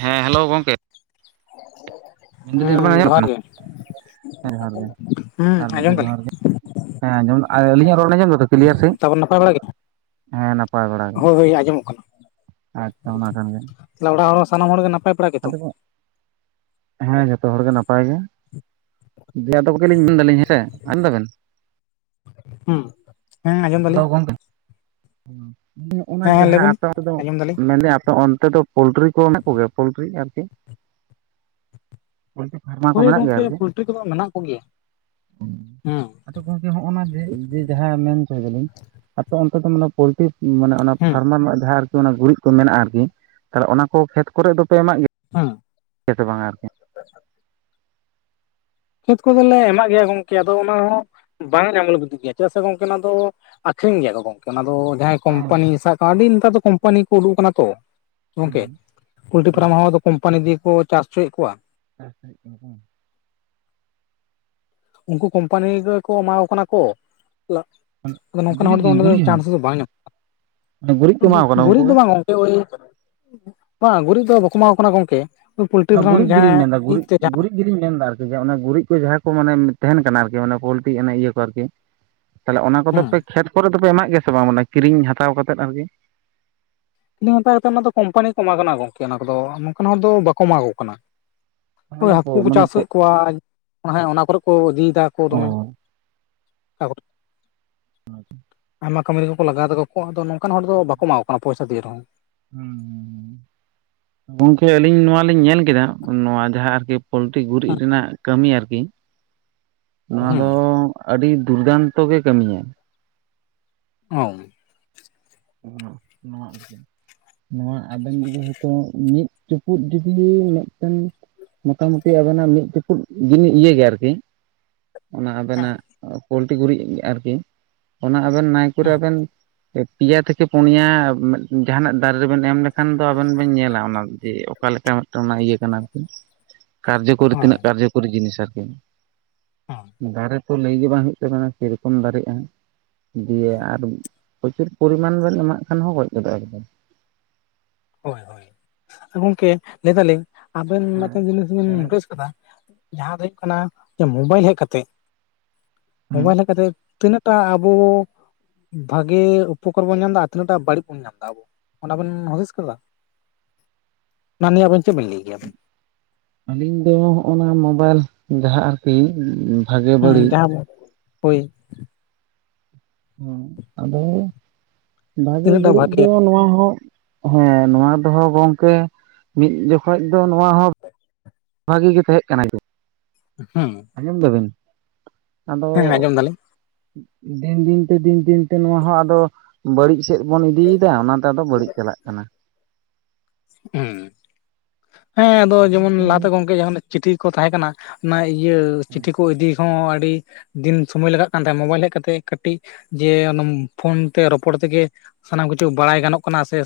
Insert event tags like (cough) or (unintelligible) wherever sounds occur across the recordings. ᱦᱮᱸ ᱦᱮᱞᱳ ᱜᱚᱝᱠᱮ ᱢᱮᱱ ᱫᱟᱞᱤᱧ ᱨᱚᱲ ᱦᱩᱸ ᱡᱚᱦᱟᱨ ᱟᱡᱚᱢᱚᱜ ᱜᱮ ᱠᱟᱱᱟ ᱦᱮᱸ ᱡᱚᱦᱟᱨ ᱜᱮ, ᱦᱩᱸ ᱟᱨ ᱢᱤᱫ ᱟᱸᱡᱚᱢ ᱫᱷᱟᱣ ᱫᱟᱞᱤᱧ ᱡᱚᱦᱟᱨ ᱜᱮ᱾ ᱦᱮᱸ ᱟᱸᱡᱚᱢ ᱟᱹᱞᱤᱧᱟᱜ ᱨᱚᱲ ᱟᱸᱡᱚᱢ ᱫᱟᱛᱚ ᱠᱞᱤᱭᱟᱨ ᱥᱟᱹᱦᱤᱡ? ᱛᱟᱯᱚᱨ ᱱᱟᱯᱟᱭ ᱵᱟᱲᱟ ᱜᱮ ᱦᱮᱸ ᱱᱟᱯᱟᱭ ᱵᱟᱲᱟ ᱜᱮ ᱦᱳᱭ ᱦᱳᱭ ᱟᱸᱡᱚᱢᱚᱜ ᱟᱪᱪᱷᱟ ᱚᱱᱟ ᱠᱟᱱ ᱜᱮ᱾ ᱛᱟᱦᱞᱮ ᱚᱲᱟᱜ ᱦᱚᱲ ᱥᱟᱱᱟᱢ ᱦᱚᱲ ᱜᱮ ᱱᱟᱯᱟᱭ ᱵᱟᱲᱟ ᱜᱮᱛᱚ ᱟᱫᱚ ᱦᱮᱸ ᱡᱚᱛᱚ ᱦᱚᱲ ᱜᱮ ᱱᱟᱯᱟᱭ ᱜᱮ ᱫᱮ ᱟᱫᱚ ᱠᱚᱜᱮᱞᱤᱧ ᱢᱮᱱᱫᱟᱞᱤᱧ ᱦᱮᱸᱥᱮ ᱟᱸᱡᱚᱢ ᱫᱟ ᱵᱤᱱ ᱦᱩᱸ ᱦᱮᱸ ᱟᱸᱡᱚᱢ ᱫᱟᱞᱤᱧ ᱚᱱᱮ ᱚᱱᱟ ᱦᱮᱸ ᱦᱮᱸ ᱡᱟᱦᱟᱸ ᱞᱟᱹᱭᱵᱮᱱ ᱟᱯᱮ ᱚᱱᱛᱮ ᱫᱚ ᱟᱸᱡᱚᱢ ᱫᱟᱞᱤᱧ ᱢᱮᱱᱮᱫ ᱟ ᱚᱱᱛᱮ ᱫᱚ ᱯᱳᱞᱴᱨᱤ ᱠᱚ ᱢᱮᱱᱟᱜ ᱠᱚᱜᱮᱭᱟ ᱯᱳᱞᱴᱨᱤ ᱟᱨᱠᱤ (unintelligible) ᱯᱳᱞᱴᱤ (unintelligible) ᱯᱷᱟᱨᱢᱟ ᱠᱚ ᱦᱳᱭ ᱢᱮᱱᱟᱜ ᱜᱮᱭᱟ ᱜᱚᱝᱠᱮ ᱟᱨᱠᱤ ᱯᱳᱞᱴᱨᱤ ᱠᱚᱫᱚ ᱢᱮᱱᱟᱜ ᱠᱚᱜᱮᱭᱟ ᱦᱩᱸ ᱟᱫᱚ ᱜᱚᱢᱠᱮ ᱦᱚᱜᱼ ᱱᱟ ᱡᱮ ᱡᱮ ᱡᱟᱦᱟᱸ ᱢᱮᱱ ᱦᱚᱪᱚᱭ ᱫᱟᱞᱤᱧ ᱟᱯᱮ ᱚᱱᱛᱮ ᱫᱚᱼᱼ ᱯᱳᱚᱞᱴᱨᱤ ᱢᱟᱱᱮ ᱚᱱᱟ ᱦᱩᱸ ᱯᱷᱟᱨᱢᱟᱨ ᱨᱮᱱᱟᱜ ᱡᱟᱦᱟᱸ ᱟᱨᱠᱤ ᱚᱱᱟ ᱜᱩᱨᱤᱡ ᱠᱚ ᱢᱮᱱᱟᱜᱼᱟ ᱟᱨᱠᱤ ᱛᱟᱦᱚᱞᱮ ᱚᱱᱟ ᱠᱚ ᱠᱷᱮᱛ ᱠᱚᱨᱮ ᱫᱚᱯᱮ ᱮᱢᱟᱜ ᱜᱮᱭᱟ ᱦᱮᱸ ᱪᱮᱛᱮ ᱵᱟᱝᱟ ᱟᱨᱠᱤ (unintelligible) ᱠᱷᱮᱛ ᱠᱚᱫᱚᱞᱮ ᱮᱢᱟᱜ ᱜᱮᱭᱟ ᱜᱚᱝᱠᱮ ᱟᱫᱚ ᱚᱱᱟ ᱦᱚᱸ ᱵᱟᱝ ᱧᱟᱢᱚᱜ ᱜᱮᱭᱟ ᱪᱮᱫᱟᱜ ᱥᱮ ᱜᱚᱝᱠᱮ ᱚᱱᱟ ᱫᱚ ᱟᱠᱷᱨᱤᱧ ᱜᱮᱭᱟ ᱠᱚ ᱜᱚᱝᱠᱮ ᱚᱱᱟ ᱫᱚ ᱡᱟᱦᱟᱸᱭ ᱠᱳᱢᱯᱟᱱᱤ ᱥᱟᱵ ᱠᱟᱜ ᱟᱹᱰᱤ ᱱᱮᱛᱟᱨ ᱫᱚ ᱠᱳᱢᱯᱟᱱᱤ ᱠᱚ ᱩᱰᱩᱠ ᱟᱠᱟᱱᱟ ᱛᱚ ᱜᱚᱝᱠᱮ ᱦᱩᱸ ᱯᱳᱞᱴᱨᱤ ᱯᱷᱟᱨᱢ ᱦᱩᱸ ᱦᱚᱸ ᱟᱫᱚ ᱠᱚᱢᱯᱟᱱᱤ ᱫᱤᱭᱮ ᱠᱚ ᱪᱟᱥ ᱪᱚᱭᱮᱫ ᱠᱚᱣᱟ (inaudible) ᱩᱱᱠᱩ ᱠᱚᱢᱯᱟᱱᱤ ᱜᱮᱠᱚ ᱮᱢᱟ ᱠᱚ ᱠᱟᱱᱟ ᱠᱚ ᱟᱫᱚ ᱱᱚᱝᱠᱟᱱ ᱜᱩᱨᱤᱡ ᱦᱚᱲ ᱫᱚ ᱚᱸᱰᱮ ᱜᱩᱨᱤᱡ ᱫᱚ ᱦᱚᱸ ᱪᱟᱱᱥ ᱫᱚ ᱵᱟᱝ ᱜᱩᱨᱤᱡ ᱠᱚ ᱧᱟᱢᱚᱜᱼᱟ ᱮᱢᱟᱣ ᱠᱚ ᱠᱟᱱᱟ ᱩᱱᱠᱩ ᱜᱩᱨᱤᱡ ᱫᱚ ᱜᱮ ᱵᱟᱝᱼᱟ ᱳᱭ ᱵᱟᱝ ᱜᱩᱨᱤᱡ ᱫᱚ ᱵᱟᱠᱚ ᱮᱢᱟ ᱠᱚ ᱠᱟᱱᱟ ᱜᱚᱢᱠᱮ ᱯᱳᱞᱴᱨᱤ ᱚᱱᱟ ᱯᱷᱟᱨᱢ ᱜᱩᱨᱤᱡ ᱜᱮᱞᱤᱧ ᱡᱟᱦᱟᱸ ᱢᱮᱱᱫᱟ ᱤᱡ ᱜᱩᱨᱤᱡ ᱛᱮ ᱡᱟᱦᱟᱸ ᱜᱩᱨᱤᱡ ᱜᱮᱞᱤᱧ ᱢᱮᱱ ᱮᱫᱟ ᱟᱨᱠᱤ ᱡᱮ ᱚᱱᱟ ᱜᱩᱨᱤᱡ ᱠᱚ ᱡᱟᱦᱟᱸ ᱠᱚ ᱢᱟᱱᱮ ᱛᱟᱦᱮᱱ ᱠᱟᱱᱟ ᱟᱨᱠᱤ ᱢᱟᱱᱮ ᱯᱳᱞᱴᱤ ᱮᱱᱮ ᱤᱭᱟᱹ ᱠᱚ ᱟᱨᱠᱤ ᱛᱟᱦᱚᱞᱮ ᱚᱱᱟ ᱠᱚᱫᱚᱯᱮ ᱦᱮᱸ ᱠᱷᱮᱛ ᱠᱚᱨᱮ ᱫᱚᱯᱮ ᱮᱢᱟᱜ ᱜᱮᱭᱟ ᱥᱮ ᱵᱟᱝ ᱢᱟᱱᱮ ᱠᱤᱨᱤᱧ ᱦᱟᱛᱟᱣ ᱠᱟᱛᱮᱫ ᱟᱨᱠᱤ ᱥᱩᱫᱩ ᱚᱱᱠᱟ ᱜᱮᱛᱚ ᱚᱱᱟ ᱫᱚ ᱠᱚᱢᱯᱟᱱᱤ ᱠᱚ ᱮᱢᱟ ᱠᱚ ᱠᱟᱱᱟ ᱜᱚᱢᱠᱮ ᱚᱱᱟ ᱠᱚᱫᱚ ᱱᱚᱝᱠᱟᱱ ᱦᱚᱲ ᱫᱚ ᱵᱟᱠᱚ ᱮᱢᱟ ᱟᱠᱚ ᱠᱟᱱᱟ ᱩᱭ ᱚᱱᱟ ᱦᱟᱹᱠᱩ ᱯᱚ ᱠᱚ ᱢᱟᱱᱮ ᱪᱟᱥ ᱯᱚ ᱞᱮᱫ ᱠᱚᱣᱟ ᱦᱮᱸ ᱚᱱᱟ ᱠᱚᱨᱮᱫ ᱠᱚ ᱤᱫᱤᱭ ᱫᱟ ᱠᱚ ᱚ ᱫᱚᱢᱮ (inaudible) (inaudible) ᱟᱭᱢᱟ ᱠᱟᱹᱢᱤ ᱨᱮᱠᱚ ᱞᱟᱜᱟᱣ ᱫᱟᱠᱚ ᱟᱫᱚ ᱱᱚᱝᱠᱟᱱ ᱦᱚᱲ ᱫᱚ ᱵᱟᱠᱚ ᱮᱢᱟᱣ ᱠᱟᱱᱟ ᱯᱚᱭᱥᱟ ᱫᱤᱭ ᱨᱮᱦᱚᱸ ᱦᱩᱸ ᱜᱚᱝᱠᱮ ᱟᱹᱞᱤᱧ ᱱᱚᱣᱟᱞᱤᱧ ᱧᱮᱞ ᱠᱮᱫᱟ ᱱᱚᱣᱟ ᱡᱟᱦᱟᱸ ᱟᱨᱠᱤ ᱯᱳᱞᱴᱤ ᱜᱩᱨᱤᱡ ᱨᱮᱱᱟᱜ ᱠᱟᱹᱢᱤ ᱟᱨᱠᱤ ᱱᱚᱣᱟ ᱦᱮᱸ ᱫᱚ ᱟᱹᱰᱤ ᱫᱩᱨᱫᱟᱱᱛᱚ ᱜᱮ ᱠᱟᱹᱢᱤᱭᱟᱭ ᱚᱭ ᱱᱚᱣᱟ ᱟᱨᱠᱤ ᱱᱚᱣᱟ ᱟᱵᱮᱱ ᱡᱩᱫᱤ ᱦᱚᱭᱛᱳ ᱢᱤᱫ ᱪᱩᱯᱩᱫ ᱡᱩᱫᱤ ᱢᱤᱫᱴᱟᱝ ᱢᱚᱴᱟ ᱢᱩᱴᱤ ᱟᱵᱤᱱᱟᱜ ᱢᱤᱫ ᱪᱩᱯᱩᱫ ᱡᱩᱫᱤ ᱤᱭᱟᱹᱭ ᱜᱮᱭᱟ ᱟᱨᱠᱤ ᱚᱱᱟ ᱟᱵᱮᱱᱟᱜ ᱯᱳᱞᱴᱤ ᱜᱩᱨᱤᱡ ᱟᱨᱠᱤ ᱚᱱᱟ ᱟᱵᱮᱱ ᱱᱟᱭᱠᱚᱨᱮ ᱟᱵᱮᱱ ᱯᱮᱭᱟ ᱛᱷᱮᱠᱮ ᱯᱩᱱᱭᱟ ᱡᱟᱦᱟᱱᱟᱜ ᱫᱟᱨᱮ ᱨᱮᱵᱮᱱ ᱮᱢ ᱞᱮᱠᱷᱟᱱ ᱫᱚ ᱟᱵᱮᱱ ᱵᱮᱱ ᱧᱮᱞᱟ ᱚᱱᱟ ᱡᱮ ᱚᱠᱟ ᱞᱮᱠᱟ ᱢᱤᱫ ᱴᱟᱝ ᱤᱭᱟᱹ ᱠᱟᱱᱟ ᱟᱨᱠᱤ (inaudible) ᱠᱟᱨᱡᱚᱠᱚᱨᱤ ᱦᱳᱭ ᱛᱤᱱᱟᱹᱜ ᱠᱟᱨᱡᱚᱠᱚᱨᱤ ᱡᱤᱱᱤᱥ ᱟᱨᱠᱤ ᱰᱟᱭᱨᱮᱠᱴ ᱛᱚ ᱞᱟᱹᱭ ᱜᱮ ᱵᱟᱝ ᱦᱩᱭᱩᱜ ᱛᱟᱵᱤᱱᱟ ᱥᱮᱨᱚᱠᱚᱢ ᱫᱟᱨᱮᱜᱼᱟ ᱫᱤᱭᱮ ᱟᱨ ᱯᱨᱪᱩᱨ ᱯᱚᱨᱤᱢᱟᱱ ᱵᱮᱱ ᱮᱢᱟᱜ ᱠᱷᱟᱱ ᱦᱚᱸ ᱜᱚᱡ ᱜᱚᱫᱚᱜᱼᱟ ᱮᱠᱫᱚᱢ ᱦᱳᱭ ᱦᱳᱭ ᱜᱚᱢᱠᱮ ᱞᱟᱹᱭ ᱫᱟᱞᱤᱧ ᱟᱵᱮᱱ ᱢᱤᱫᱴᱮᱱ ᱡᱤᱱᱤᱥ ᱵᱮᱱ ᱦᱮᱸ ᱱᱳᱴᱤᱥ ᱠᱟᱫᱟ ᱡᱟᱦᱟᱸ ᱫᱚ ᱦᱩᱭᱩᱜ ᱠᱟᱱᱟ ᱡᱮ ᱢᱳᱵᱟᱭᱤᱞ ᱦᱮᱡ ᱠᱟᱛᱮ ᱦᱮᱸ ᱢᱳᱵᱟᱭᱤᱞ ᱦᱮᱡ ᱠᱟᱛᱮ ᱛᱤᱱᱟᱹᱜᱴᱟᱜ ᱟᱵᱚ ᱵᱷᱟᱜᱤ ᱩᱯᱚᱠᱟᱨ ᱵᱚᱱ ᱧᱟᱢ ᱮᱫᱟ ᱟᱨ ᱛᱤᱱᱟᱹᱜ ᱴᱟᱜ ᱵᱟᱹᱲᱤᱡ ᱵᱚᱱ ᱧᱟᱢ ᱮᱫᱟ ᱟᱵᱚ ᱚᱱᱟᱵᱤᱱ ᱦᱩᱫᱤᱥᱼᱼ ᱚᱱᱟ ᱱᱤᱭᱟ. ᱟᱵᱤᱱ ᱪᱮᱫ ᱵᱤᱱ ᱞᱟᱹᱭ ᱜᱮᱭᱟᱵᱤᱱ ᱟᱹᱞᱤᱧ ᱫᱚ ᱱᱚᱜ ᱱᱚᱣᱟ ᱢᱳᱵᱟᱭᱤᱞ ᱡᱟᱦᱟᱸ ᱟᱨᱠᱤ ᱵᱷᱟᱜᱮ ᱦᱩᱸ ᱵᱟᱹᱲᱤᱡ ᱡᱟᱦᱟᱸ ᱦᱳᱭ ᱦᱩᱸ ᱟᱫᱚ ᱵᱷᱟᱜᱮ ᱛᱤᱱᱟᱹᱜ ᱴᱟ ᱵᱟᱹᱲᱤᱡ ᱫᱚ ᱵᱷᱟᱜᱮᱭᱟ ᱱᱚᱣᱟ ᱦᱚᱸ ᱦᱮᱸ ᱱᱚᱣᱟ ᱫᱚᱦᱚ ᱜᱚᱝᱠᱮ ᱢᱤᱫ ᱡᱚᱠᱷᱚᱡ ᱫᱚ ᱱᱚᱣᱟ ᱦᱚᱸ ᱵᱷᱟᱜᱤ ᱜᱤ ᱛᱟᱦᱮᱸᱜ ᱠᱟᱱᱟᱭ ᱦᱩᱸ ᱟᱸᱡᱚᱢ ᱫᱟᱵᱤᱱ ᱟᱫᱚ ᱟᱸᱡᱚᱢ ᱫᱟᱞᱤᱧ ᱫᱤᱱ ᱫᱤᱱ ᱛᱮ ᱫᱤᱱ ᱫᱤᱱ ᱛᱮ ᱱᱚᱣᱟ ᱦᱚᱸ ᱟᱫᱚ ᱵᱟᱹᱲᱤᱡ ᱥᱮᱫ ᱵᱚᱱ ᱤᱫᱤᱭᱮᱫᱟ ᱚᱱᱟ ᱛᱮ ᱟᱫᱚ ᱵᱟᱹᱲᱤᱡ ᱪᱟᱞᱟᱜ ᱠᱟᱱᱟ ᱦᱩᱸ ᱦᱮᱸ ᱟᱫᱚ ᱡᱮᱢᱚᱱ ᱞᱟᱦᱟ ᱛᱮ ᱜᱚᱝᱠᱮ ᱪᱤᱴᱷᱤ ᱠᱚ ᱛᱟᱦᱮᱸ ᱠᱟᱱᱟ ᱚᱱᱟ ᱤᱭᱟᱹ ᱪᱤᱴᱷᱤ ᱠᱩ ᱤᱫᱤ ᱦᱚᱸ ᱟᱹᱰᱤ ᱫᱤᱱ ᱥᱩᱢᱟᱹᱭ ᱞᱟᱜᱟᱜ ᱠᱟᱱ ᱛᱟᱦᱮᱸ ᱢᱳᱵᱟᱭᱤᱞ ᱦᱮᱡ ᱠᱟᱛᱮᱜ ᱠᱟᱹᱴᱤᱡ ᱡᱮ ᱱᱚᱢ ᱯᱷᱚᱱ ᱛᱮ ᱨᱚᱯᱚᱲ ᱛᱮᱜᱮ ᱥᱟᱱᱟᱢ ᱠᱤᱪᱷᱩ ᱵᱟᱲᱟᱭ ᱜᱟᱱᱚᱜ ᱠᱟᱱᱟ ᱥᱮ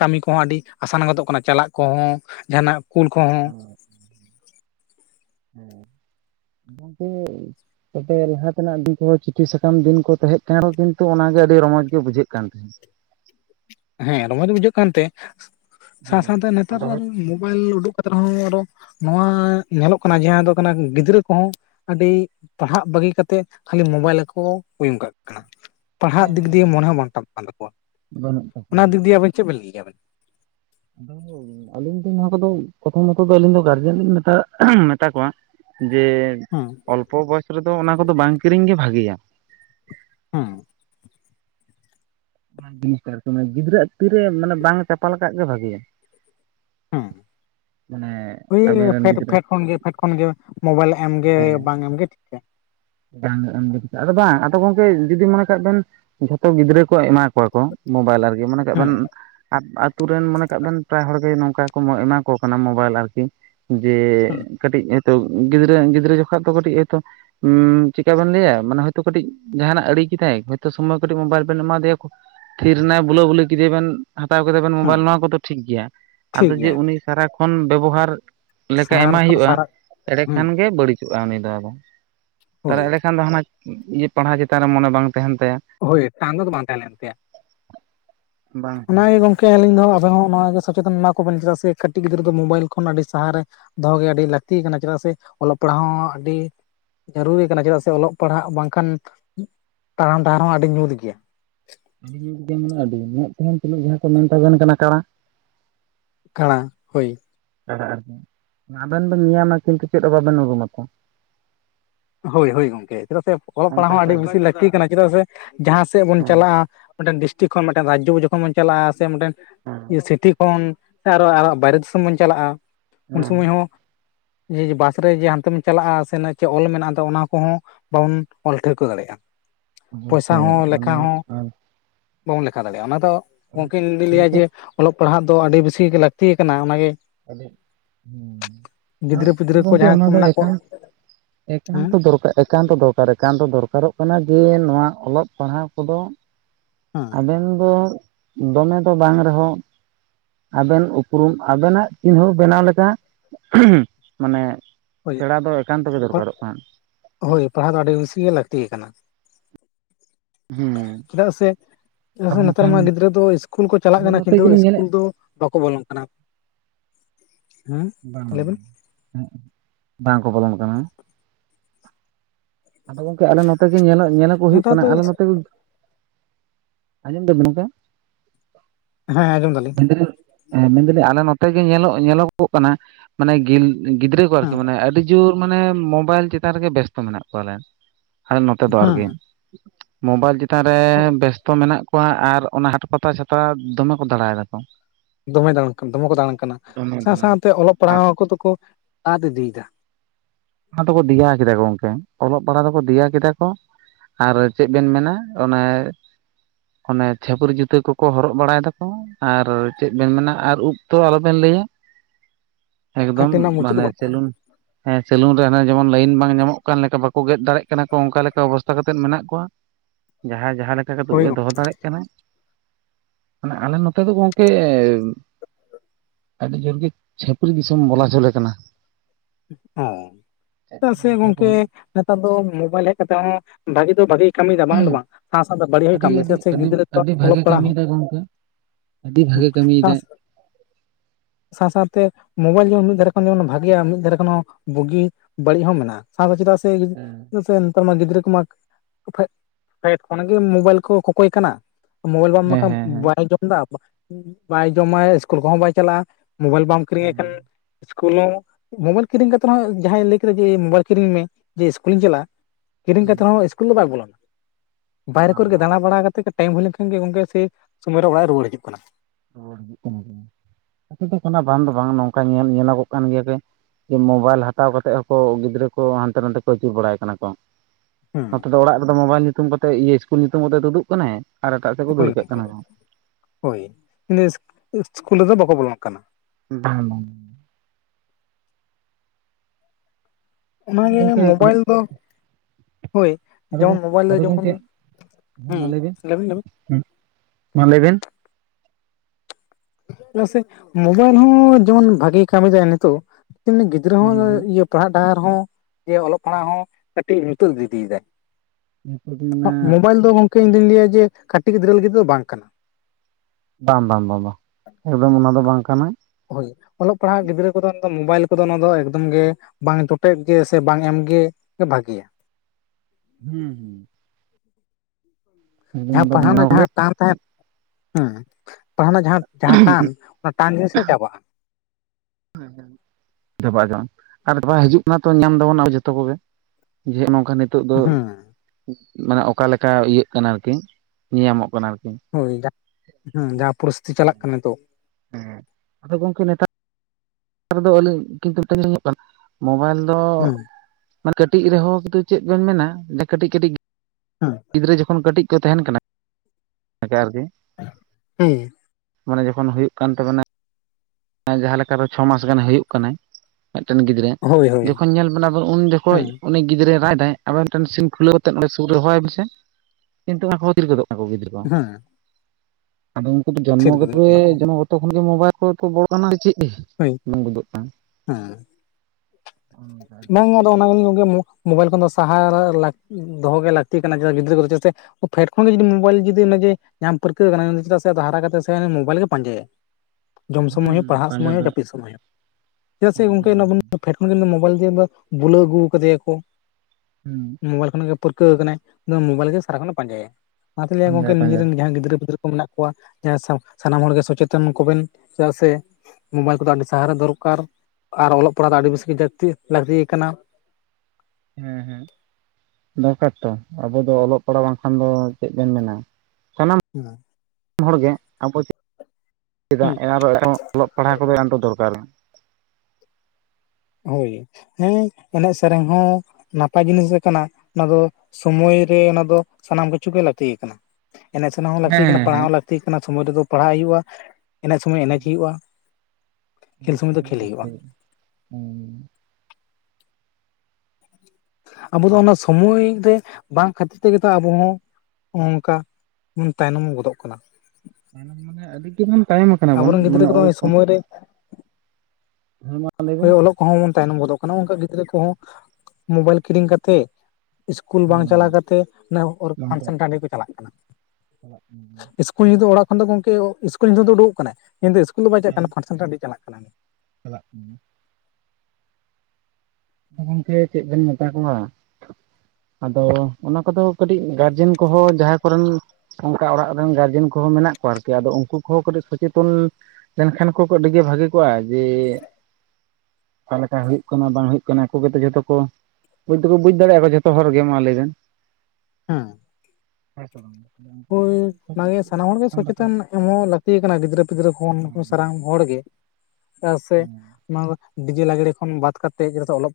ᱠᱟᱹᱢᱤ ᱠᱚᱦᱚᱸ ᱟᱹᱰᱤ ᱟᱥᱟᱱ ᱜᱚᱫᱚᱜ ᱠᱟᱱᱟ ᱪᱟᱞᱟᱜ ᱠᱚᱦᱚᱸ ᱡᱟᱦᱟᱱᱟᱜ ᱠᱩᱞ ᱠᱚᱦᱚᱸ ᱦᱮᱸ (inaudible) ᱜᱚᱢᱠᱮ ᱛᱚᱵᱮ ᱞᱟᱦᱟ ᱛᱮᱱᱟᱜ ᱫᱤᱱ ᱠᱚᱦᱚ ᱪᱤᱴᱷᱤ ᱥᱟᱠᱟᱢ ᱫᱤᱱ ᱠᱚ ᱛᱟᱦᱮᱸ ᱠᱟᱱᱟ ᱠᱤᱱᱛᱩ ᱚᱱᱟᱜᱮ ᱟᱹᱰᱤ ᱨᱚᱢᱚᱚᱡ ᱜᱮ ᱵᱩᱡᱷᱟᱹᱜ ᱠᱟᱱ ᱛᱟᱦᱮᱱ ᱦᱮᱸ ᱨᱚᱢᱚᱡᱽ ᱵᱩᱡᱷᱟᱹᱜ ᱠᱟᱱᱛᱮ ᱥᱟᱶ ᱦᱮᱸ ᱥᱟᱶᱛᱮ ᱱᱮᱛᱟᱨ ᱟᱫᱚ (unintelligible) ᱢᱳᱵᱟᱭᱤᱞ ᱩᱰᱩᱠ (inaudible) ᱨᱮᱦᱚᱸ ᱟᱛᱚ ᱱᱚᱣᱟ ᱧᱮᱞᱚᱜ ᱠᱟᱱᱟ ᱡᱟᱦᱟᱸ ᱫᱚ ᱠᱟᱱᱟ ᱜᱤᱫᱽᱨᱟᱹ ᱠᱚᱦᱚᱸ ᱟᱹᱰᱤ ᱯᱟᱲᱦᱟᱜ ᱵᱟᱹᱜᱤ ᱠᱟᱛᱮᱫ ᱠᱷᱟᱹᱞᱤ ᱢᱳᱵᱟᱭᱤᱞ ᱜᱮᱠᱚ ᱩᱭᱩᱝ ᱠᱟᱜ ᱠᱟᱱᱟ, ᱯᱟᱲᱦᱟᱜ ᱦᱮᱸ ᱫᱤᱠ ᱦᱮᱸ ᱫᱤᱭᱮ ᱢᱚᱱᱮ ᱦᱚᱸ ᱦᱮᱸ ᱵᱟᱝ ᱴᱟᱜ ᱠᱟᱱ ᱛᱟᱠᱚᱣᱟ ᱵᱟᱹᱱᱩᱜ ᱚᱱᱟ ᱛᱟᱠᱚᱣᱟ ᱫᱤᱠ ᱫᱤᱭᱮ ᱟᱵᱮᱱ ᱪᱮᱫ ᱵᱮᱱ ᱞᱟᱹᱭᱮᱜ-ᱟ ᱵᱮᱱ ᱟᱫᱚ ᱟᱹᱞᱤᱧ ᱫᱚ ᱱᱚᱣᱟ ᱠᱚᱫᱚ ᱯᱨᱚᱛᱷᱚᱢᱚᱛᱚ ᱫᱚ ᱟᱹᱞᱤᱧ ᱫᱚ ᱜᱟᱨᱡᱮᱱ ᱞᱤᱧ ᱢᱮᱛᱟ ᱠᱚᱣᱟ ᱡᱮ ᱦᱩᱸ ᱚᱞᱯᱚ ᱵᱚᱭᱚᱥ ᱨᱮᱫᱚ ᱚᱱᱟ ᱠᱚ ᱫᱚ ᱵᱟᱝ ᱠᱤᱨᱤᱧ ᱜᱮ ᱵᱷᱟᱜᱮᱭᱟ ᱦᱮᱸ ᱚᱱᱟ ᱡᱤᱱᱤᱥ ᱟᱨᱠᱤ ᱜᱤᱫᱽᱨᱟᱹ ᱟᱜ ᱛᱤᱨᱮ ᱢᱟᱱᱮ ᱵᱟᱝ ᱪᱟᱯᱟᱞ ᱠᱟᱜ ᱜᱮ ᱵᱷᱟᱜᱮᱭᱟ ᱦᱮᱸ ᱢᱟᱱᱮ ᱦᱳᱭ ᱟᱵᱮᱱ ᱨᱮᱱ ᱯᱷᱮᱰ ᱜᱤᱫᱽᱨᱟᱹ ᱯᱷᱮᱰ ᱠᱷᱚᱱ ᱜᱮ ᱯᱷᱮᱰ ᱠᱷᱚᱱ ᱜᱮ ᱢᱳᱵᱟᱭᱤᱞ ᱮᱢᱜᱮ ᱦᱮᱸ ᱵᱟᱝ ᱮᱢᱜᱮ ᱴᱷᱤᱠ ᱟᱫᱚ ᱵᱟᱝ ᱟᱫᱚ ᱜᱚᱢᱠᱮ ᱡᱩᱫᱤ ᱢᱚᱱᱮ ᱠᱷᱟᱡ ᱵᱮᱱ ᱡᱷᱚᱛᱚ ᱜᱤᱫᱽᱨᱟᱹ ᱠᱚ ᱮᱢᱟ ᱠᱚᱣᱟ ᱠᱚ ᱢᱳᱵᱟᱭᱤᱞ ᱟᱨᱠᱤ ᱢᱚᱱᱮ ᱠᱟᱜ ᱦᱮᱸ ᱵᱮᱱ ᱟᱵ ᱟᱵ ᱟᱛᱩ ᱨᱮᱱ ᱢᱚᱱᱮ ᱠᱟᱜ ᱵᱮᱱ ᱯᱨᱟᱭ ᱦᱚᱲᱜ ᱱᱚᱝᱠᱟ ᱠᱚ ᱮᱢᱟ ᱠᱚ ᱠᱟᱱᱟ ᱢᱳᱵᱟᱭᱤᱞ ᱟᱨᱠᱤ ᱡᱮ ᱦᱮᱸ ᱠᱟᱹᱴᱤᱡ ᱦᱚᱭᱛᱳ ᱜᱤᱫᱽᱨᱟᱹ ᱜᱤᱫᱽᱨᱟᱹ ᱡᱚᱠᱷᱚᱡ ᱛᱚ ᱠᱟᱹᱴᱤᱡ ᱮᱛᱚ ᱩᱸ ᱪᱤᱠᱟ ᱵᱚᱱ ᱞᱟᱹᱭᱟ ᱢᱟᱱᱮ ᱦᱚᱭᱛᱚ ᱠᱟᱹᱴᱤᱡ ᱡᱟᱦᱟᱱᱟᱜ ᱟᱹᱲᱤ ᱠᱮᱛᱟᱭ ᱦᱚᱭᱛᱚ ᱥᱚᱢᱵᱷᱚ ᱠᱟᱹᱴᱤᱡ ᱢᱳᱵᱟᱭᱤᱞ ᱵᱮᱱ ᱮᱢᱟ ᱫᱮᱭᱟ ᱠᱩ, ᱛᱷᱤᱨᱱᱟᱭ ᱵᱩᱞᱟᱹ ᱵᱩᱞᱤ ᱠᱤᱫᱤ ᱵᱮᱱ ᱦᱟᱛᱟᱣ ᱠᱮᱫᱟ ᱵᱮᱱ ᱦᱮᱸ ᱢᱳᱵᱟᱭᱤᱞ ᱱᱚᱣᱟ ᱠᱚᱫᱚ ᱴᱷᱤᱠ ᱜᱤᱭᱟ ᱟᱫᱚ ᱴᱷᱤᱠ ᱡᱮ ᱜᱮᱭᱟ ᱩᱱᱤ ᱥᱟᱨᱟ ᱠᱷᱚᱱ ᱵᱮᱵᱚᱦᱟᱨ ᱞᱮᱠᱟ ᱥᱟᱨ ᱮᱢᱟᱭ ᱦᱩᱭᱩᱜ-ᱟ ᱥᱟᱨᱟᱜ ᱮᱲᱮ ᱦᱮᱸ ᱠᱷᱟᱱ ᱜᱮ ᱵᱟᱹᱲᱤᱡᱚᱜ-ᱟ ᱩᱱᱤ ᱫᱚ ᱟᱫᱚ ᱦᱳᱭ ᱛᱟᱦᱚᱞᱮ ᱮᱲᱮ ᱠᱷᱟᱱ ᱫᱚ ᱦᱟᱱᱟ ᱤᱭᱟᱹ ᱯᱟᱸᱲᱦᱟᱣ ᱪᱮᱛᱟᱱ ᱨᱮ ᱢᱚᱱᱮ ᱵᱟᱝ ᱛᱟᱦᱮᱸᱱ ᱛᱟᱭᱟ ᱦᱳᱭ ᱴᱟᱱ ᱫᱚ ᱟᱫᱚ ᱵᱟᱝ ᱛᱟᱦᱮᱞᱮᱱ ᱛᱟᱭᱟ ᱵᱟᱝ ᱚᱱᱟ ᱛᱟᱦᱮᱱ ᱜᱮ ᱛᱟᱭᱟ ᱜᱚᱝᱠᱮ ᱟᱞᱤᱧ ᱫᱚ ᱟᱵᱤᱱ ᱦᱚᱸ ᱱᱚᱶᱟ ᱜᱮ (unintelligible) ᱥᱚᱪᱮᱛᱚᱱ ᱮᱢᱟ ᱠᱚᱵᱮᱱ ᱪᱮᱫᱟᱜ ᱥᱮ ᱠᱟᱹᱴᱤᱡ ᱜᱤᱫᱽᱨᱟᱹ ᱫᱚ ᱢᱳᱵᱟᱭᱤᱞ ᱠᱷᱚᱱ ᱟᱹᱰᱤ ᱥᱟᱦᱟ ᱨᱮ ᱫᱚᱦᱚ ᱜᱮ ᱟᱹᱰᱤ ᱞᱟᱹᱠᱛᱤ ᱠᱟᱱᱟ ᱪᱮᱫᱟᱜ ᱥᱮ ᱚᱞᱚᱜ ᱯᱟᱲᱦᱟᱜ ᱦᱚᱸ ᱟᱹᱰᱤ ᱡᱟᱹᱨᱩᱨᱤ ᱠᱟᱱᱟ ᱪᱮᱫᱟᱜ ᱥᱮ ᱚᱞᱚᱜ ᱯᱟᱲᱦᱟᱜ ᱵᱟᱝᱠᱷᱟᱱ ᱛᱟᱲᱟᱢ ᱰᱟᱦᱟᱨ ᱦᱚᱸ ᱟᱹᱰᱤ ᱧᱩᱛ ᱜᱮᱭᱟ (inaudible) ᱢᱮᱸᱫ ᱛᱟᱦᱮᱱ ᱛᱩᱞᱩᱡ ᱡᱟᱸᱠᱩ ᱢᱮᱱᱛᱟ ᱵᱚᱱ ᱠᱟᱱᱟ ᱠᱟᱬᱟ ᱠᱟᱬᱟ ᱦᱳᱭ ᱠᱟᱱᱟ ᱟᱨ ᱦᱩ ᱟᱵᱮᱱ ᱵᱮᱱ ᱧᱟᱢᱟ ᱠᱤᱱᱛᱩ ᱪᱮᱫ ᱦᱚᱸ ᱵᱟᱵᱮᱱ ᱩᱨᱩᱢᱟ ᱛᱚ ᱦᱳᱭ ᱦᱳᱭ ᱜᱚᱝᱠᱮ ᱪᱮᱫᱟᱜ ᱥᱮ ᱚᱞᱚᱜ ᱯᱟᱲᱦᱟᱜ ᱚᱱᱠᱟ ᱦᱚᱸ ᱥᱮ ᱟᱹᱰᱤ ᱵᱮᱥᱤ ᱞᱟᱹᱠᱛᱤ ᱠᱟᱱᱟ ᱪᱮᱫᱟᱜ ᱥᱮ ᱡᱟᱦᱟᱸ ᱥᱮᱫ ᱵᱚᱱ ᱦᱮᱸ ᱪᱟᱞᱟᱜ-ᱟ ᱢᱤᱫᱴᱮᱱ ᱰᱤᱥᱴᱤᱠ ᱠᱷᱚᱱ ᱢᱤᱫᱴᱮᱱ ᱨᱟᱡᱽᱡᱚ ᱡᱚᱠᱷᱚᱱ ᱵᱚᱱ ᱪᱟᱞᱟᱜ-ᱟ ᱥᱮ ᱢᱤᱫᱴᱮᱱ ᱦᱮᱸ ᱤᱭᱟᱹ ᱥᱮᱴᱤᱠ ᱠᱷᱚᱱ ᱟᱨᱚ ᱟᱨᱚ ᱵᱟᱭᱨᱮ ᱫᱤᱥᱚᱢ ᱵᱚᱱ ᱪᱟᱞᱟᱜ-ᱟ ᱩᱱ ᱦᱮᱸ ᱥᱚᱢᱚᱭ ᱦᱚᱸ ᱡᱮ ᱡᱮ ᱵᱟᱥ ᱨᱮ ᱡᱮ ᱦᱟᱱᱛᱮ ᱵᱚᱱ ᱪᱟᱞᱟᱜ-ᱟ ᱥᱮ ᱱᱚᱛᱮ ᱚᱞ ᱢᱮᱱᱟᱜ-ᱟ (unintelligible) ᱚᱱᱟ ᱠᱚᱦᱚᱸ ᱵᱚᱱ ᱚᱞ ᱴᱷᱟᱹᱣᱠᱟᱹ ᱫᱟᱲᱮᱭᱟᱜ-ᱟ ᱯᱚᱭᱥᱟ ᱦᱮᱸᱥᱮ ᱦᱚᱸ ᱞᱮᱠᱷᱟ ᱚᱱᱟ ᱦᱚᱸ ᱵᱚᱱ ᱞᱮᱠᱷᱟ ᱫᱟᱲᱮᱭᱟᱜ-ᱟ ᱚᱱᱟ ᱫᱚ ᱜᱚᱝᱠᱮ ᱤᱧ ᱞᱟᱹᱭᱮ ᱟ ᱚᱱᱛᱮ ᱡᱮ ᱚᱞᱚᱜ ᱯᱟᱲᱦᱟᱜ ᱫᱚ ᱟᱹᱰᱤ ᱵᱮᱥᱤ ᱞᱟᱹᱠᱛᱤ ᱠᱟᱱᱟ ᱚᱱᱟᱜᱮ, (unintelligible) ᱦᱩ ᱜᱤᱫᱽᱨᱟᱹ ᱯᱤᱫᱽᱨᱟᱹ ᱠᱚ ᱜᱚᱢᱠᱮ ᱡᱟᱦᱟᱸᱭ ᱚᱱᱟ ᱠᱚ ᱫᱚ ᱢᱮᱱᱟᱜ ᱠᱚ ᱮᱠᱟᱞ ᱦᱮᱸ ᱮᱠᱟᱱᱛᱚ ᱫᱚᱨᱠᱟᱨ ᱮᱠᱟᱱᱛᱚ ᱫᱚᱨᱠᱟᱨ ᱮᱠᱟᱱᱛᱚ ᱫᱚᱨᱠᱟᱨᱚᱜ ᱠᱟᱱᱟ ᱡᱮ ᱱᱚᱣᱟ ᱚᱞᱚᱜ ᱯᱟᱲᱦᱟᱣ ᱠᱚᱫᱚ- ᱦᱮᱸ ᱟᱵᱮᱱ ᱫᱚ ᱫᱚᱢᱮ ᱫᱚ ᱵᱟᱝ ᱨᱮᱦᱚᱸ ᱟᱵᱮᱱ ᱩᱯᱨᱩᱢ ᱟᱵᱮᱱᱟᱜ ᱪᱤᱱᱦᱟᱹᱣ ᱵᱮᱱᱟᱣ ᱞᱮᱠᱟ (unintelligible) ᱢᱟᱱᱮ ᱦᱳᱭ ᱥᱮᱬᱟ ᱫᱚ ᱮᱠᱟᱱᱛᱚ ᱜᱮ ᱫᱚᱨᱠᱟᱨᱚᱜ ᱠᱟᱱᱟ ᱦᱳᱭ ᱯᱟᱲᱦᱟᱣ ᱫᱚ ᱟᱹᱰᱤ ᱵᱮᱥᱤ ᱜᱮ ᱞᱟᱹᱠᱛᱤ ᱠᱟᱱᱟ ᱦᱩᱸ ᱪᱮᱫᱟᱜ ᱥᱮ ᱪᱮᱫᱟᱜ ᱥᱮ ᱱᱮᱛᱟᱨ ᱢᱟ ᱜᱤᱫᱽᱨᱟᱹ ᱫᱚ ᱤᱥᱠᱩᱞ ᱠᱚ ᱪᱟᱞᱟᱜ ᱟᱞᱮ ᱠᱟᱱᱟ ᱱᱚᱛᱮ ᱠᱤᱱᱛᱩ ᱜᱮᱞᱤᱧ ᱧᱮᱞᱮᱫ ᱤᱥᱠᱩᱞ ᱫᱚ ᱵᱟᱠᱚ ᱵᱚᱞᱚᱱ ᱠᱟᱱᱟ ᱦᱮᱸ (unintelligible) ᱵᱟᱝ ᱵᱟᱝ ᱞᱟᱹᱭ ᱵᱮᱱ ᱵᱟᱝᱠᱚ ᱵᱚᱞᱚᱱ ᱠᱟᱱᱟ ᱟᱫᱚ ᱜᱚᱝᱠᱮ ᱟᱞᱮ ᱱᱚᱛᱮ ᱜᱮ ᱧᱮᱞ ᱧᱮᱞᱮ ᱠᱚ ᱦᱩᱭᱩᱜ ᱱᱮᱛᱟᱨ ᱠᱟᱱᱟ ᱫᱚ ᱟᱞᱮ ᱱᱚᱛᱮ ᱟᱸᱡᱚᱢ ᱫᱟᱵᱮ ᱱᱚᱝᱠᱮ ᱦᱮᱸ ᱟᱡᱚᱢ ᱫᱟᱞᱤᱧ ᱮ ᱢᱮᱱᱫᱟᱞᱤᱧ ᱟᱞᱮ ᱱᱚᱛᱮ ᱜᱮ ᱧᱮᱞ ᱧᱮᱞᱚᱜᱚᱜ ᱠᱟᱱᱟ ᱢᱟᱱᱮ ᱜᱤᱫᱽᱨᱟᱹ ᱠᱚ ᱦᱮᱸ ᱟᱨᱠᱤ ᱢᱟᱱᱮ ᱟᱹᱰᱤ ᱡᱳᱨ ᱢᱟᱱᱮ ᱢᱳᱵᱟᱭᱤᱞ ᱪᱮᱛᱟᱱ ᱨᱮᱜᱮ ᱵᱮᱥᱛᱚ ᱢᱮᱱᱟᱜ ᱠᱚᱣᱟ ᱟᱨ ᱱᱚᱛᱮ ᱫᱚ ᱦᱮᱸ ᱟᱨᱜᱤ ᱢᱳᱵᱟᱭᱤᱞ ᱪᱮᱛᱟᱱ ᱨᱮ ᱵᱮᱥᱛᱚ ᱢᱮᱱᱟᱜ ᱠᱚᱣᱟ ᱠᱚᱶᱟ ᱟᱨ ᱚᱱᱟ ᱦᱟᱴ ᱯᱟᱛᱟ ᱪᱷᱟᱛᱟ ᱫᱚᱢᱮ ᱠᱚ ᱫᱟᱬᱟᱭ ᱮᱫᱟ ᱠᱚ ᱫᱚᱢᱮ ᱫᱟᱬᱟᱱ ᱠᱟᱱᱟ ᱫᱚᱢᱮ ᱠᱚ ᱫᱟᱬᱟᱱ ᱠᱟᱱᱟ ᱫᱚᱢᱮ ᱥᱟᱶ ᱫᱚᱢᱮ ᱥᱟᱶᱛᱮ ᱚᱞᱚᱜ ᱟᱨ ᱯᱟᱲᱦᱟᱣ ᱠᱚᱫᱚᱠᱚ ᱟᱫ ᱤᱫᱤᱭᱮᱫᱟ ᱟᱫᱚ ᱠᱚ ᱫᱮᱭᱟ ᱠᱮᱫᱟ ᱠᱚ ᱜᱚᱢᱠᱮ ᱚᱞᱚᱜ ᱯᱟᱲᱦᱟᱜ ᱫᱚᱠᱚ ᱫᱮᱭᱟ ᱠᱮᱫᱟ ᱠᱚ ᱟᱨ ᱪᱮᱫ ᱵᱮᱱ ᱢᱮᱱᱟ ᱚᱱᱮ ᱚᱱᱮ ᱪᱷᱟᱹᱯᱟᱹᱨᱤ ᱡᱩᱛᱟᱹ ᱠᱚᱠᱚ ᱦᱚᱨᱚᱜ ᱵᱟᱲᱟᱭ ᱫᱟᱠᱚ ᱟᱨ ᱪᱮᱫ ᱵᱮᱱ ᱢᱮᱱᱟ ᱟᱨ ᱩᱵ ᱛᱚ ᱟᱞᱚᱵᱮᱱ ᱞᱟᱹᱭᱟ ᱠᱟᱴᱤᱱ ᱨᱮᱱᱟᱜ ᱢᱩᱪᱟᱹᱫ ᱫᱚ ᱵᱟᱱᱩᱜᱼᱟ ᱥᱮᱞᱩᱱᱝ ᱨᱮ ᱦᱟᱱᱮ ᱡᱮᱢᱚᱱ ᱞᱟᱭᱤᱱ ᱵᱟᱝ ᱧᱟᱢᱚᱜ ᱠᱟᱱ ᱞᱮᱠᱟ ᱵᱟᱠᱚ ᱜᱮᱫ ᱫᱟᱲᱮᱭᱟᱜ ᱠᱟᱱᱟ ᱠᱚ ᱚᱱᱠᱟ ᱞᱮᱠᱟ ᱚᱵᱚᱥᱛᱟ ᱠᱟᱛᱮᱫ ᱢᱮᱱᱟᱜ ᱠᱚᱣᱟ ᱡᱟᱦᱟᱭᱸ ᱡᱟᱦᱟᱸ ᱞᱮᱠᱟ ᱠᱟᱛᱮᱜ ᱦᱳᱭ ᱩᱵ ᱮ ᱫᱚᱦᱚ ᱫᱟᱲᱮᱜ ᱠᱟᱱᱟ ᱟᱞᱮ ᱱᱚᱛᱮ ᱫᱚ ᱜᱚᱝᱠᱮ ᱟᱹᱰᱤ ᱡᱳᱨ ᱜᱮ ᱪᱷᱟᱹᱯᱟᱹᱨᱤ ᱫᱤᱥᱚᱢ ᱵᱚᱞᱟ ᱪᱚᱞᱮ ᱠᱟᱱᱟ ᱚᱸ ᱪᱮᱫᱟᱜ ᱥᱮ ᱢᱮᱛᱟ ᱜᱚᱝᱠᱮ ᱠᱚᱣᱟ ᱱᱮᱛᱟᱨ ᱫᱚ ᱢᱳᱵᱟᱭᱤᱞ ᱦᱮᱡ ᱠᱟᱛᱮ ᱦᱚᱸ ᱵᱷᱟᱜᱤ ᱫᱚ ᱵᱷᱟᱜᱤ ᱠᱟᱹᱢᱤᱭᱮᱫᱟ ᱵᱟᱝ ᱫᱚ ᱵᱟᱝ ᱥᱟᱶ ᱥᱟᱶ ᱫᱚ ᱵᱟᱹᱲᱤᱡ ᱮ ᱟᱹᱰᱤ ᱠᱟᱹᱢᱤᱭᱮᱫᱟ ᱟᱹᱰᱤ ᱪᱮᱫᱟᱜ ᱥᱮ ᱟᱹᱰᱤ ᱜᱤᱫᱽᱨᱟᱹ ᱫᱚ ᱟᱹᱰᱤ ᱚᱞᱚᱜ ᱵᱷᱟᱜᱮ ᱯᱟᱲᱦᱟᱜ ᱠᱟᱹᱢᱤᱭᱮᱫᱟᱭ ᱜᱚᱝᱠᱮ ᱟᱹᱰᱤ ᱦᱚᱸ ᱵᱷᱟᱜᱮ ᱥᱟᱶ ᱠᱟᱹᱢᱤᱭᱮᱫᱟᱭ ᱥᱟᱶ ᱥᱟᱶᱟᱛᱮ ᱢᱳᱵᱟᱭᱤᱞ ᱡᱮᱢᱚᱱ ᱢᱤᱫ ᱫᱷᱟᱨᱮ ᱠᱷᱚᱱ ᱡᱮᱢᱚᱱ ᱵᱷᱟᱜᱮᱭᱟ ᱢᱤᱫ ᱫᱷᱟᱨᱮ ᱠᱷᱚᱱ ᱦᱚᱸ ᱵᱩᱜᱤ ᱵᱟᱹᱲᱤᱡ ᱦᱚᱸ ᱢᱮᱱᱟᱜᱼᱟ ᱟᱫᱚ ᱪᱮᱫᱟᱜ ᱥᱮ ᱦᱮᱸ (unintelligible) ᱱᱮᱛᱟᱨ ᱢᱟ ᱜᱤᱫᱽᱨᱟᱹ ᱠᱚᱢᱟᱠ ᱯᱷᱮᱰ ᱯᱷᱮᱰ ᱠᱷᱚᱱ ᱜᱮ ᱢᱳᱵᱟᱭᱤᱞ ᱠᱚ ᱠᱚᱠᱚᱭ ᱠᱟᱱᱟ ᱢᱳᱵᱟᱭᱤᱞ ᱵᱟᱢ ᱮᱢᱟᱭ ᱦᱮᱸ ᱠᱷᱟᱱ ᱦᱮᱸ ᱵᱟᱲᱤᱡᱚᱜ ᱡᱚᱜ ᱵᱟ ᱵᱟ ᱵᱟᱭ ᱡᱚᱢᱟ ᱤᱥᱠᱩᱞ ᱠᱚᱦᱚᱸ ᱵᱟᱭ ᱪᱟᱞᱟᱜᱼᱟ ᱢᱳᱵᱟᱭᱤᱞ ᱵᱟᱢ ᱠᱤᱨᱤᱧ ᱟᱭ ᱦᱮᱸ ᱠᱷᱟᱱ ᱤᱥᱠᱩᱞ ᱦᱚᱸ ᱢᱳᱵᱟᱭᱮᱞ ᱠᱤᱨᱤᱧ ᱠᱟᱛᱮᱫ ᱦᱚᱸ ᱡᱟᱦᱟᱸᱭ ᱮ ᱞᱟᱹᱭ ᱠᱮᱫᱟ ᱡᱮ ᱢᱳᱵᱟᱭᱤᱞ ᱠᱤᱨᱤᱧᱤᱧ ᱢᱮ ᱡᱮ ᱤᱥᱠᱩᱞ ᱤᱧ ᱪᱟᱞᱟᱜᱼᱟ ᱠᱤᱨᱤᱧ ᱦᱮᱸ ᱠᱟᱛᱮᱫ ᱦᱚᱸ ᱤᱥᱠᱩᱞ ᱫᱚ ᱵᱟᱭ ᱵᱚᱞᱚᱱᱟ ᱵᱟᱭᱨᱮ ᱵᱟᱝ ᱠᱚᱨᱮ ᱜᱮ ᱵᱟᱝ ᱫᱟᱬᱟᱵᱟᱲᱟ ᱠᱟᱛᱮ ᱴᱟᱭᱤᱢ ᱦᱩᱭ ᱞᱮᱱᱠᱷᱟᱱ ᱜᱮ ᱜᱚᱝᱠᱮ ᱥᱮ ᱥᱚᱢᱚᱭ ᱨᱮ ᱚᱲᱟᱜ ᱮ ᱨᱩᱣᱟᱹᱲ ᱦᱤᱡᱩᱜ ᱠᱟᱱᱟ (unintelligible) ᱠᱷᱟᱛᱟ ᱫᱚ ᱠᱟᱱᱟ ᱵᱟᱝ ᱫᱚ ᱵᱟᱝ ᱱᱚᱝᱠᱟ ᱧᱮᱞ ᱧᱮᱞᱚᱜ ᱠᱟᱱ ᱜᱮᱭᱟ ᱥᱮ ᱡᱮ ᱢᱳᱵᱟᱭᱤᱞ ᱦᱟᱛᱟᱣ ᱠᱟᱛᱮᱜ ᱦᱚᱸᱠᱚ ᱜᱤᱫᱽᱨᱟᱹ ᱠᱚ ᱦᱟᱱᱛᱮ ᱱᱟᱛᱮ ᱠᱚ ᱟᱹᱪᱩᱨ ᱵᱟᱲᱟᱭ ᱠᱟᱱᱟ ᱠᱚ᱾ ᱦᱩᱸ ᱱᱚᱛᱮ ᱫᱚ ᱚᱲᱟᱜ ᱨᱮᱫᱚ ᱢᱳᱵᱟᱭᱤᱞ ᱧᱩᱛᱩᱢ ᱠᱟᱛᱮ ᱤᱥᱠᱩᱞ ᱧᱩᱛᱩᱢ ᱠᱟᱛᱮ ᱛᱩᱫᱩᱜ ᱠᱟᱱᱟᱭ ᱟᱨ ᱮᱴᱟᱜ ᱥᱮᱫ ᱠᱚ ᱦᱳᱭ ᱫᱟᱹᱲ ᱠᱟᱜ ᱜᱚᱝᱠᱮ ᱠᱟᱱᱟ ᱠᱚ ᱦᱳᱭ ᱤᱥᱠᱩᱞ ᱨᱮᱫᱚ ᱵᱟᱠᱚ ᱵᱚᱞᱚᱱ ᱠᱟᱱᱟ ᱵᱟᱝ ᱵᱟᱝ ᱟᱫᱚ ᱚᱱᱟᱜᱮ ᱜᱚᱝᱠᱮ ᱢᱳᱵᱟᱭᱤᱞ ᱫᱚ ᱦᱳᱭ ᱟᱫᱚ ᱡᱮᱢᱚᱱ ᱢᱳᱵᱟᱭᱤᱞ ᱫᱚ ᱟᱫᱚ ᱡᱮᱢᱚᱱ ᱜᱚᱝᱠᱮ ᱦᱩ ᱢᱟ ᱞᱟᱹᱭ ᱵᱤᱱ ᱞᱟᱵᱤᱫ ᱞᱟᱵᱤᱫ ᱢᱟ ᱞᱟᱹᱭᱵᱤᱱ ᱪᱮᱫᱟᱜ ᱥᱮ ᱢᱳᱵᱟᱭᱤᱞ ᱦᱚᱸ ᱡᱮᱢᱚᱱ ᱵᱷᱟᱜᱤᱭ ᱠᱟᱹᱢᱤ ᱫᱟ ᱱᱤᱛᱚᱜ ᱜᱤᱫᱽᱨᱟᱹ ᱦᱚᱸ ᱤᱭᱟᱹ ᱯᱟᱲᱦᱟᱜ ᱰᱟᱦᱟᱨ ᱦᱚᱸ ᱡᱮ ᱚᱞᱚᱜ ᱯᱟᱲᱦᱟᱜ ᱦᱚᱸ ᱠᱟᱹᱴᱤᱡ ᱧᱩᱛᱟᱛ ᱤᱫᱤᱭᱮᱫᱟᱭ ᱱᱤᱛᱚᱜ ᱢᱟᱱᱮ ᱢᱳᱵᱟᱭᱤᱞ ᱫᱚ ᱜᱚᱝᱠᱮ ᱤᱧᱫᱩᱧ ᱞᱟᱹᱭ ᱟ ᱡᱮ ᱠᱟᱹᱴᱤᱡ ᱜᱤᱫᱽᱨᱟᱹ ᱞᱟᱹᱜᱤᱫ ᱫᱚ ᱵᱟᱝ ᱠᱟᱱᱟ ᱵᱟᱝ ᱵᱟᱝ ᱵᱟᱝ ᱵᱟᱝ ᱮᱠᱫᱚᱢ ᱚᱱᱟ ᱫᱚ ᱵᱟᱝ ᱠᱟᱱᱟ ᱦᱳᱭ ᱚᱞᱚᱜ ᱯᱟᱲᱦᱟᱜ ᱜᱤᱫᱽᱨᱟᱹ ᱠᱚᱫᱚ ᱢᱳᱵᱟᱭᱤᱞ ᱠᱚᱫᱚ ᱱᱚᱶᱟ ᱫᱚ ᱮᱠᱫᱚᱢ ᱜᱮ ᱵᱟᱝ ᱴᱩᱚᱴᱮᱫ ᱜᱮ ᱥᱮ ᱵᱟᱝ ᱮᱢᱜᱮ ᱵᱷᱟᱜᱮᱭᱟ ᱦᱩᱸ ᱦᱩᱸ ᱡᱟᱦᱟᱸ ᱯᱟᱲᱦᱟᱣ ᱮᱠᱫᱚᱢ ᱫᱚ ᱨᱮᱱᱟᱜ ᱡᱟᱦᱟᱸ ᱴᱟᱱ ᱛᱟᱦᱮᱸ ᱦᱮᱸ ᱯᱟᱲᱦᱟᱣ ᱨᱮᱱᱟᱜ ᱡᱟᱦᱟᱸ ᱡᱟᱦᱟᱸ ᱴᱟᱱ (unintelligible) ᱡᱤᱱᱤᱥ ᱦᱚᱸ ᱪᱟᱵᱟᱜᱼᱟ᱾ (unintelligible) ᱵᱟᱭ ᱡᱚᱝ ᱟᱨ (unintelligible) ᱦᱤᱡᱩᱜ ᱠᱟᱱᱟ ᱛᱚ ᱧᱟᱢ ᱫᱟᱵᱚᱱᱟ ᱟᱵᱚ ᱡᱚᱛᱚ ᱠᱚᱜᱮ ᱡᱮᱜ ᱱᱚᱝᱠᱟ ᱱᱤᱛ ᱱᱤᱛᱚᱜ ᱫᱚ ᱦᱮᱸ ᱢᱟᱱᱮ ᱚᱠᱟ ᱞᱮᱠᱟ ᱤᱭᱟᱹᱜ ᱠᱟᱱᱟ ᱟᱨᱠᱤ ᱧᱮᱧᱟᱢᱚᱜ ᱠᱟᱱᱟ ᱠᱤᱱ? ᱦᱳᱭ ᱦᱮᱸ ᱡᱟᱦᱟᱸ ᱯᱚᱨᱤᱥᱛᱷᱤᱛᱤ ᱪᱟᱞᱟᱜ ᱠᱟᱱᱟ ᱱᱤᱛᱚᱜ ᱦᱮᱸ ᱟᱫᱚ ᱜᱚᱝᱠᱮ ᱱᱮᱛᱟ ᱱᱮᱛᱟᱨ ᱫᱚ ᱟᱹᱞᱤᱧ ᱠᱤᱱᱛᱩ ᱢᱤᱫ ᱴᱤᱡ ᱠᱟᱱᱟ ᱢᱳᱵᱟᱭᱤᱞ ᱫᱚ ᱦᱮᱸ ᱢᱟ ᱠᱟᱹᱴᱤᱡ ᱨᱮᱦᱚᱸ ᱠᱤᱱᱛᱩ ᱪᱮᱫ ᱵᱮᱱ ᱢᱮᱱᱟ ᱠᱟᱹᱴᱤᱡ ᱠᱟᱹᱴᱤᱡ ᱦᱮᱸ ᱜᱤᱫᱽᱨᱟᱹ ᱡᱚᱠᱷᱚᱱ ᱠᱟᱹᱴᱤᱡ ᱠᱚ ᱛᱟᱦᱮᱱ ᱠᱟᱱᱟ᱾ ᱟᱪᱷᱟ ᱟᱨᱠᱤ (unintelligible) ᱦᱮᱸ ᱢᱟᱱᱮ ᱡᱚᱠᱷᱚᱱ ᱦᱩᱭᱩᱜ ᱠᱟᱱ ᱛᱟᱵᱚᱱᱟ ᱡᱟᱦᱟᱸ ᱞᱮᱠᱟ ᱫᱚ ᱪᱷᱚ ᱢᱟᱥ ᱜᱟᱱᱮ ᱦᱩᱭᱩᱜ ᱠᱟᱱᱟᱭ, ᱢᱤᱫᱴᱮᱱ ᱜᱤᱫᱽᱨᱟᱹ ᱦᱳᱭ ᱦᱳᱭ ᱡᱚᱠᱷᱚᱱ ᱧᱮᱞ ᱢᱮᱱᱟᱵ ᱩᱱ ᱡᱚᱠᱷᱚᱱ ᱦᱮᱸ ᱩᱱᱤ ᱜᱤᱫᱽᱨᱟᱹᱭ ᱨᱟᱜ ᱮᱫᱟᱭ ᱟᱵᱚ ᱢᱤᱫᱴᱮᱱ ᱥᱤᱢ ᱠᱷᱩᱞᱟᱹᱣ ᱠᱟᱛᱮᱫ ᱥᱩᱨ ᱨᱮ ᱦᱚᱦᱚ ᱟᱭ ᱵᱤᱱ ᱥᱮ ᱠᱤᱱᱛᱩ ᱚᱱᱟ ᱠᱚ (unintelligible) ᱜᱚᱫᱚᱜ ᱠᱟᱱᱟ ᱠᱚ ᱜᱤᱫᱽᱨᱟᱹ ᱠᱚ ᱦᱮᱸ ᱟᱫᱚ ᱩᱱᱠᱩ ᱫᱚ ᱛᱷᱤᱨ ᱜᱤᱰᱤᱜ ᱡᱚᱱᱢᱚᱛᱮ ᱠᱟᱱᱟ ᱠᱚ ᱡᱚᱱᱢᱚᱜᱚᱛᱚ ᱠᱷᱚᱱᱜᱮ ᱢᱳᱵᱟᱭᱤᱞ ᱠᱚ ᱵᱚᱲ ᱠᱟᱱᱟ ᱪᱮᱫ ᱮᱫᱦᱮ ᱦᱳᱭ ᱵᱟᱝ ᱜᱚᱫᱚᱜ ᱠᱟᱱ ᱦᱮᱸ ᱱᱚᱼᱚᱭ ᱱᱚᱝᱠᱟ ᱟᱨᱠᱤ ᱵᱟᱝ (unintelligible) ᱟᱫᱚ ᱚᱱᱟᱜᱮ ᱢᱚ ᱢᱳᱵᱟᱭᱤᱞ ᱠᱷᱚᱱ ᱫᱚ ᱥᱟᱦᱟ ᱞᱟᱼᱞᱟ ᱫᱚᱦᱚ ᱜᱮ ᱞᱟᱹᱠᱛᱤ ᱠᱟᱱᱟ ᱜᱤᱫᱽᱨᱟᱹ ᱠᱚᱫᱚ ᱪᱮᱫ ᱥᱮ ᱯᱷᱮᱰ ᱠᱷᱚᱱᱜ ᱜᱮ ᱡᱩᱫ ᱢᱳᱵᱟᱭᱤᱞ ᱡᱩᱫᱤ ᱚᱱᱟ ᱡᱮ ᱧᱟᱢ ᱯᱟᱹᱨᱠᱟᱹᱣ ᱠᱟᱱᱟ ᱪᱮᱫᱟᱜ ᱥᱮ ᱦᱟᱨᱟ ᱠᱟᱛᱮᱫ ᱥᱮ ᱢᱳᱵᱟᱭᱤᱞ ᱜᱮ ᱯᱟᱸᱡᱟᱭᱟ᱾ (inaudible) ᱡᱚᱢ ᱦᱩᱸ ᱥᱚᱢᱚᱭ ᱦᱚᱸ ᱯᱟᱲᱦᱟᱜ ᱯᱟᱸᱡᱟ ᱥᱚᱢᱚᱭ ᱫᱚ ᱡᱟᱹᱯᱤᱫ ᱥᱚᱢᱚᱭ ᱦᱚ ᱪᱮᱫᱟᱜ ᱥᱮ ᱜᱚᱝᱠᱮ ᱮᱠᱫᱚᱢ ᱚᱱᱟ ᱯᱷᱮᱰ ᱯᱷᱳ ᱢᱳᱵᱟᱭᱤᱞ ᱡᱮ ᱵᱩᱞᱟᱹᱣ ᱟᱹᱜᱩ ᱟᱠᱟᱫᱮᱭᱟ ᱠᱚ ᱦᱮᱸ ᱢᱳᱵᱟᱭᱤᱞ ᱠᱷᱱᱟᱜ ᱜᱮ ᱯᱟᱹᱨᱠᱟᱹᱣ ᱠᱟᱱᱟᱭ ᱢᱚᱵᱟᱭᱤᱞ ᱜᱮ ᱥᱟᱨᱟ ᱠᱷᱚᱱ ᱯᱟᱸᱡᱟᱭᱟ᱾ᱚᱱᱟ ᱛᱮᱧ ᱞᱟᱹᱭ ᱟ ᱯᱟᱸᱡᱟ ᱜᱚᱝᱠᱮ ᱯᱟᱸᱡᱟ ᱱᱤᱡᱮᱨᱱ ᱡᱟᱦᱟᱸᱭ ᱜᱤᱫᱽᱨᱟᱹ ᱯᱤᱫᱽᱨᱟᱹ ᱢᱮᱱᱟᱜ ᱠᱚᱣᱟ ᱮᱸ ᱥᱟᱶ ᱥᱟᱱᱟᱢ ᱦᱚᱲ ᱜᱮ ᱥᱚᱪᱮᱛᱚᱱ ᱮᱢ ᱠᱚᱵᱮᱱ ᱪᱮᱫᱟᱜ ᱥᱮ ᱢᱳᱵᱟᱭᱤᱞ ᱠᱚᱫᱚ ᱟᱹᱰᱤ ᱥᱟᱦᱟᱨᱮ ᱫᱚᱨᱠᱟᱨ ᱟᱨ ᱚᱞᱚᱜ ᱯᱟᱲᱦᱟᱜ ᱫᱚ ᱟᱹᱰᱤ ᱵᱮᱥᱤ ᱜᱮ ᱡᱟᱹᱠᱛᱤ ᱞᱟᱹᱠᱛᱤ ᱠᱟᱱᱟ ᱦᱮᱸ ᱦᱮᱸ ᱫᱚᱨᱠᱟᱨ ᱛᱚ ᱟᱵᱚ ᱫᱚ ᱚᱞᱚᱜ ᱯᱟᱲᱦᱟᱜ ᱵᱟᱝᱠᱷᱟᱱ ᱫᱚ ᱪᱮᱫ ᱵᱮᱱ ᱢᱮᱱᱟ ᱥᱟᱱᱟᱢ (inaudible) ᱥᱟᱱᱟᱢ ᱦᱚᱲ ᱜᱮ ᱟᱵᱚ ᱦᱮᱸ (unintelligible) ᱚᱞᱚᱜ ᱯᱟᱲᱦᱟᱜ ᱠᱚᱫᱚ ᱫᱚ ᱫᱚᱨᱠᱟᱨ ᱦᱳᱭ ᱦᱮᱸ ᱮᱱᱮᱡ ᱥᱮᱨᱮᱧ ᱦᱚᱸ ᱱᱟᱯᱟᱭ ᱡᱤᱱᱤᱥ ᱠᱟᱱᱟ ᱚᱱᱟ ᱫᱚ ᱥᱳᱢᱚᱭ ᱨᱮ ᱚᱱᱟ ᱫᱚ ᱥᱟᱱᱟᱢ ᱠᱤᱪᱷᱩ ᱜᱮ ᱞᱟᱹᱛᱤ ᱠᱟᱱᱟ᱾ ᱮᱱᱮᱡ ᱥᱮ ᱦᱚᱸ ᱞᱟᱹᱠᱛᱤ ᱠᱟᱱᱟ ᱦᱮᱸ ᱯᱟᱲᱦᱟᱜ ᱦᱮᱸ ᱦᱚᱸ ᱞᱟᱹᱠᱛᱤ ᱠᱟᱱᱟ ᱥᱚᱢᱚᱭ ᱨᱮᱫᱚ ᱯᱟᱲᱦᱟᱜ ᱦᱩᱭᱩᱜ-ᱟ᱾ ᱮᱱᱮᱡ ᱥᱚᱢᱚᱭ ᱮᱱᱮᱡ ᱦᱮᱸ ᱦᱩᱭᱩᱜᱼᱟ᱾ ᱠᱷᱮᱞ ᱥᱚᱢᱚᱭ ᱫᱚ ᱠᱷᱮᱞ ᱦᱩᱭᱩᱜᱼᱟ (unintelligible) (unintelligible) ᱟᱵᱚ ᱫᱚ ᱚᱱᱟ ᱥᱚᱢᱚᱭ ᱫᱚ ᱵᱟᱝ ᱠᱷᱟᱹᱛᱤᱨ ᱛᱮᱜᱮ ᱛᱚ ᱟᱵᱚ ᱦᱚᱸ ᱱᱚᱝᱠᱟ ᱵᱚᱱ ᱛᱟᱭᱱᱚᱢ ᱜᱚᱫᱚᱜ ᱠᱟᱱᱟ ᱢᱟᱱᱮ ᱟᱹᱰᱤᱜᱮᱵᱚᱱ ᱛᱟᱭᱚᱢ ᱠᱟᱱᱟ ᱵᱚᱱ ᱟᱵᱚᱨᱮᱱ ᱜᱤᱫᱽᱨᱟᱹ ᱢᱟᱱᱮ ᱠᱚᱫᱚ ᱚᱞ ᱠᱚ ᱥᱚᱢᱚᱭ ᱨᱮ ᱢᱟ ᱞᱟᱹᱭ ᱵᱮᱱ ᱚᱞᱚᱜ ᱠᱚᱦᱚᱸ ᱵᱚᱱ ᱛᱟᱭᱱᱚᱢ ᱜᱚᱫᱚᱜ ᱠᱟᱱᱟ, ᱚᱱᱠᱟ ᱜᱤᱫᱽᱨᱟᱹ ᱠᱚᱦᱚᱸ ᱢᱳᱵᱟᱭᱤᱞ ᱠᱤᱨᱤᱧ ᱠᱟᱛᱮᱜ ᱤᱥᱠᱩᱞ ᱵᱟᱝ ᱦᱮᱸ ᱪᱟᱞᱟᱣ ᱠᱟᱛᱮ ᱜᱚᱝᱠᱮ ᱯᱷᱟᱱᱥᱮᱱ ᱴᱟᱺᱰᱤ ᱠᱚ ᱪᱟᱞᱟᱜ ᱠᱟᱱᱟ᱾ (unintelligible) ᱤᱥᱠᱩᱞ ᱫᱚ ᱚᱲᱟᱜ ᱠᱷᱚᱱ ᱫᱚ ᱜᱚᱢᱠᱮ ᱤᱥᱠᱩᱞ ᱧᱩᱛᱩᱢ ᱛᱮ ᱩᱰᱩᱠ ᱠᱟᱱᱟᱭ ᱤᱥᱠᱩᱞ ᱫᱚ ᱵᱟᱭ ᱪᱟᱜ ᱠᱟᱱᱟ ᱦᱮᱸ ᱠᱟᱱᱟᱭ ᱯᱷᱟᱱᱥᱮᱱ ᱴᱟᱺᱰᱤ ᱪᱟᱞᱟ ᱠᱟᱱᱟ ᱪᱟᱞᱟᱜ (unintelligible) ᱜᱚᱝᱠᱮ ᱪᱮᱫ ᱵᱮᱱ ᱢᱮᱛᱟ ᱠᱚᱣᱟ ᱟᱫᱚ ᱚᱱᱟ ᱠᱚᱫᱚ ᱠᱟᱹᱴᱤᱡ ᱜᱟᱨᱡᱮᱱ ᱠᱚᱦᱚᱸ ᱡᱟᱦᱟᱸᱭ ᱠᱚᱨᱮᱱ ᱚᱝᱠᱟ ᱚᱲᱟᱜ ᱨᱮᱱ ᱜᱟᱨᱡᱮᱱ ᱠᱚᱦᱚᱸ ᱢᱮᱱᱟᱜ ᱠᱚᱣᱟ ᱟᱨᱠᱤ ᱟᱫᱚ ᱩᱱᱠᱩ ᱠᱚᱦᱚᱸ ᱠᱟᱹᱴᱤᱡ ᱥᱚᱪᱮᱛᱚᱱ ᱞᱮᱠᱷᱟᱱ ᱠᱚ ᱠᱚ ᱟᱹᱰᱤ ᱜᱮ ᱵᱷᱟᱜᱤ ᱠᱚᱜᱼᱟ ᱡᱮ ᱚᱠᱟᱞᱮᱠᱟ ᱦᱩᱭᱩᱜ ᱠᱟᱱᱟ ᱵᱟᱝ ᱦᱩᱭᱩᱜ ᱠᱟᱱᱟ ᱠᱟᱱᱟ ᱠᱚ ᱟᱠᱚ ᱛᱮᱜᱮ ᱡᱷᱚᱛᱚ ᱠᱚ ᱵᱩᱡᱽ ᱛᱮᱠᱚ ᱵᱩᱡᱽ ᱫᱟᱲᱮᱭᱟᱜᱼᱟ ᱠᱚ ᱡᱷᱚᱛᱚ ᱦᱚᱲ ᱜᱮ ᱢᱟ ᱞᱟᱹᱭ ᱵᱮᱱ ᱦᱚᱸ ᱦᱮᱸ ᱥᱮ ᱵᱟᱝ ᱚᱱᱟᱜᱮ ᱥᱟᱱᱟᱢ ᱦᱚᱲᱜᱮ ᱥᱚᱪᱮᱛᱚᱱ (unintelligible) ᱮᱢᱚᱜ ᱞᱟᱹᱠᱛᱤ ᱠᱟᱱᱟ ᱜᱤᱫᱽᱨᱟᱹ ᱯᱤᱫᱽᱨᱟᱹ ᱠᱚ ᱵᱚᱱ ᱥᱟᱨᱟᱢ ᱦᱚᱲ ᱜᱮ ᱪᱮᱫᱟᱜ ᱥᱮ ᱵᱟᱝ ᱰᱤᱡᱮ ᱞᱟᱜᱽᱲᱮ ᱠᱷᱚᱱ ᱵᱟᱫ ᱠᱟᱛᱮ ᱡᱮ ᱚᱞᱚᱜ ᱯᱟᱲᱦᱟᱜ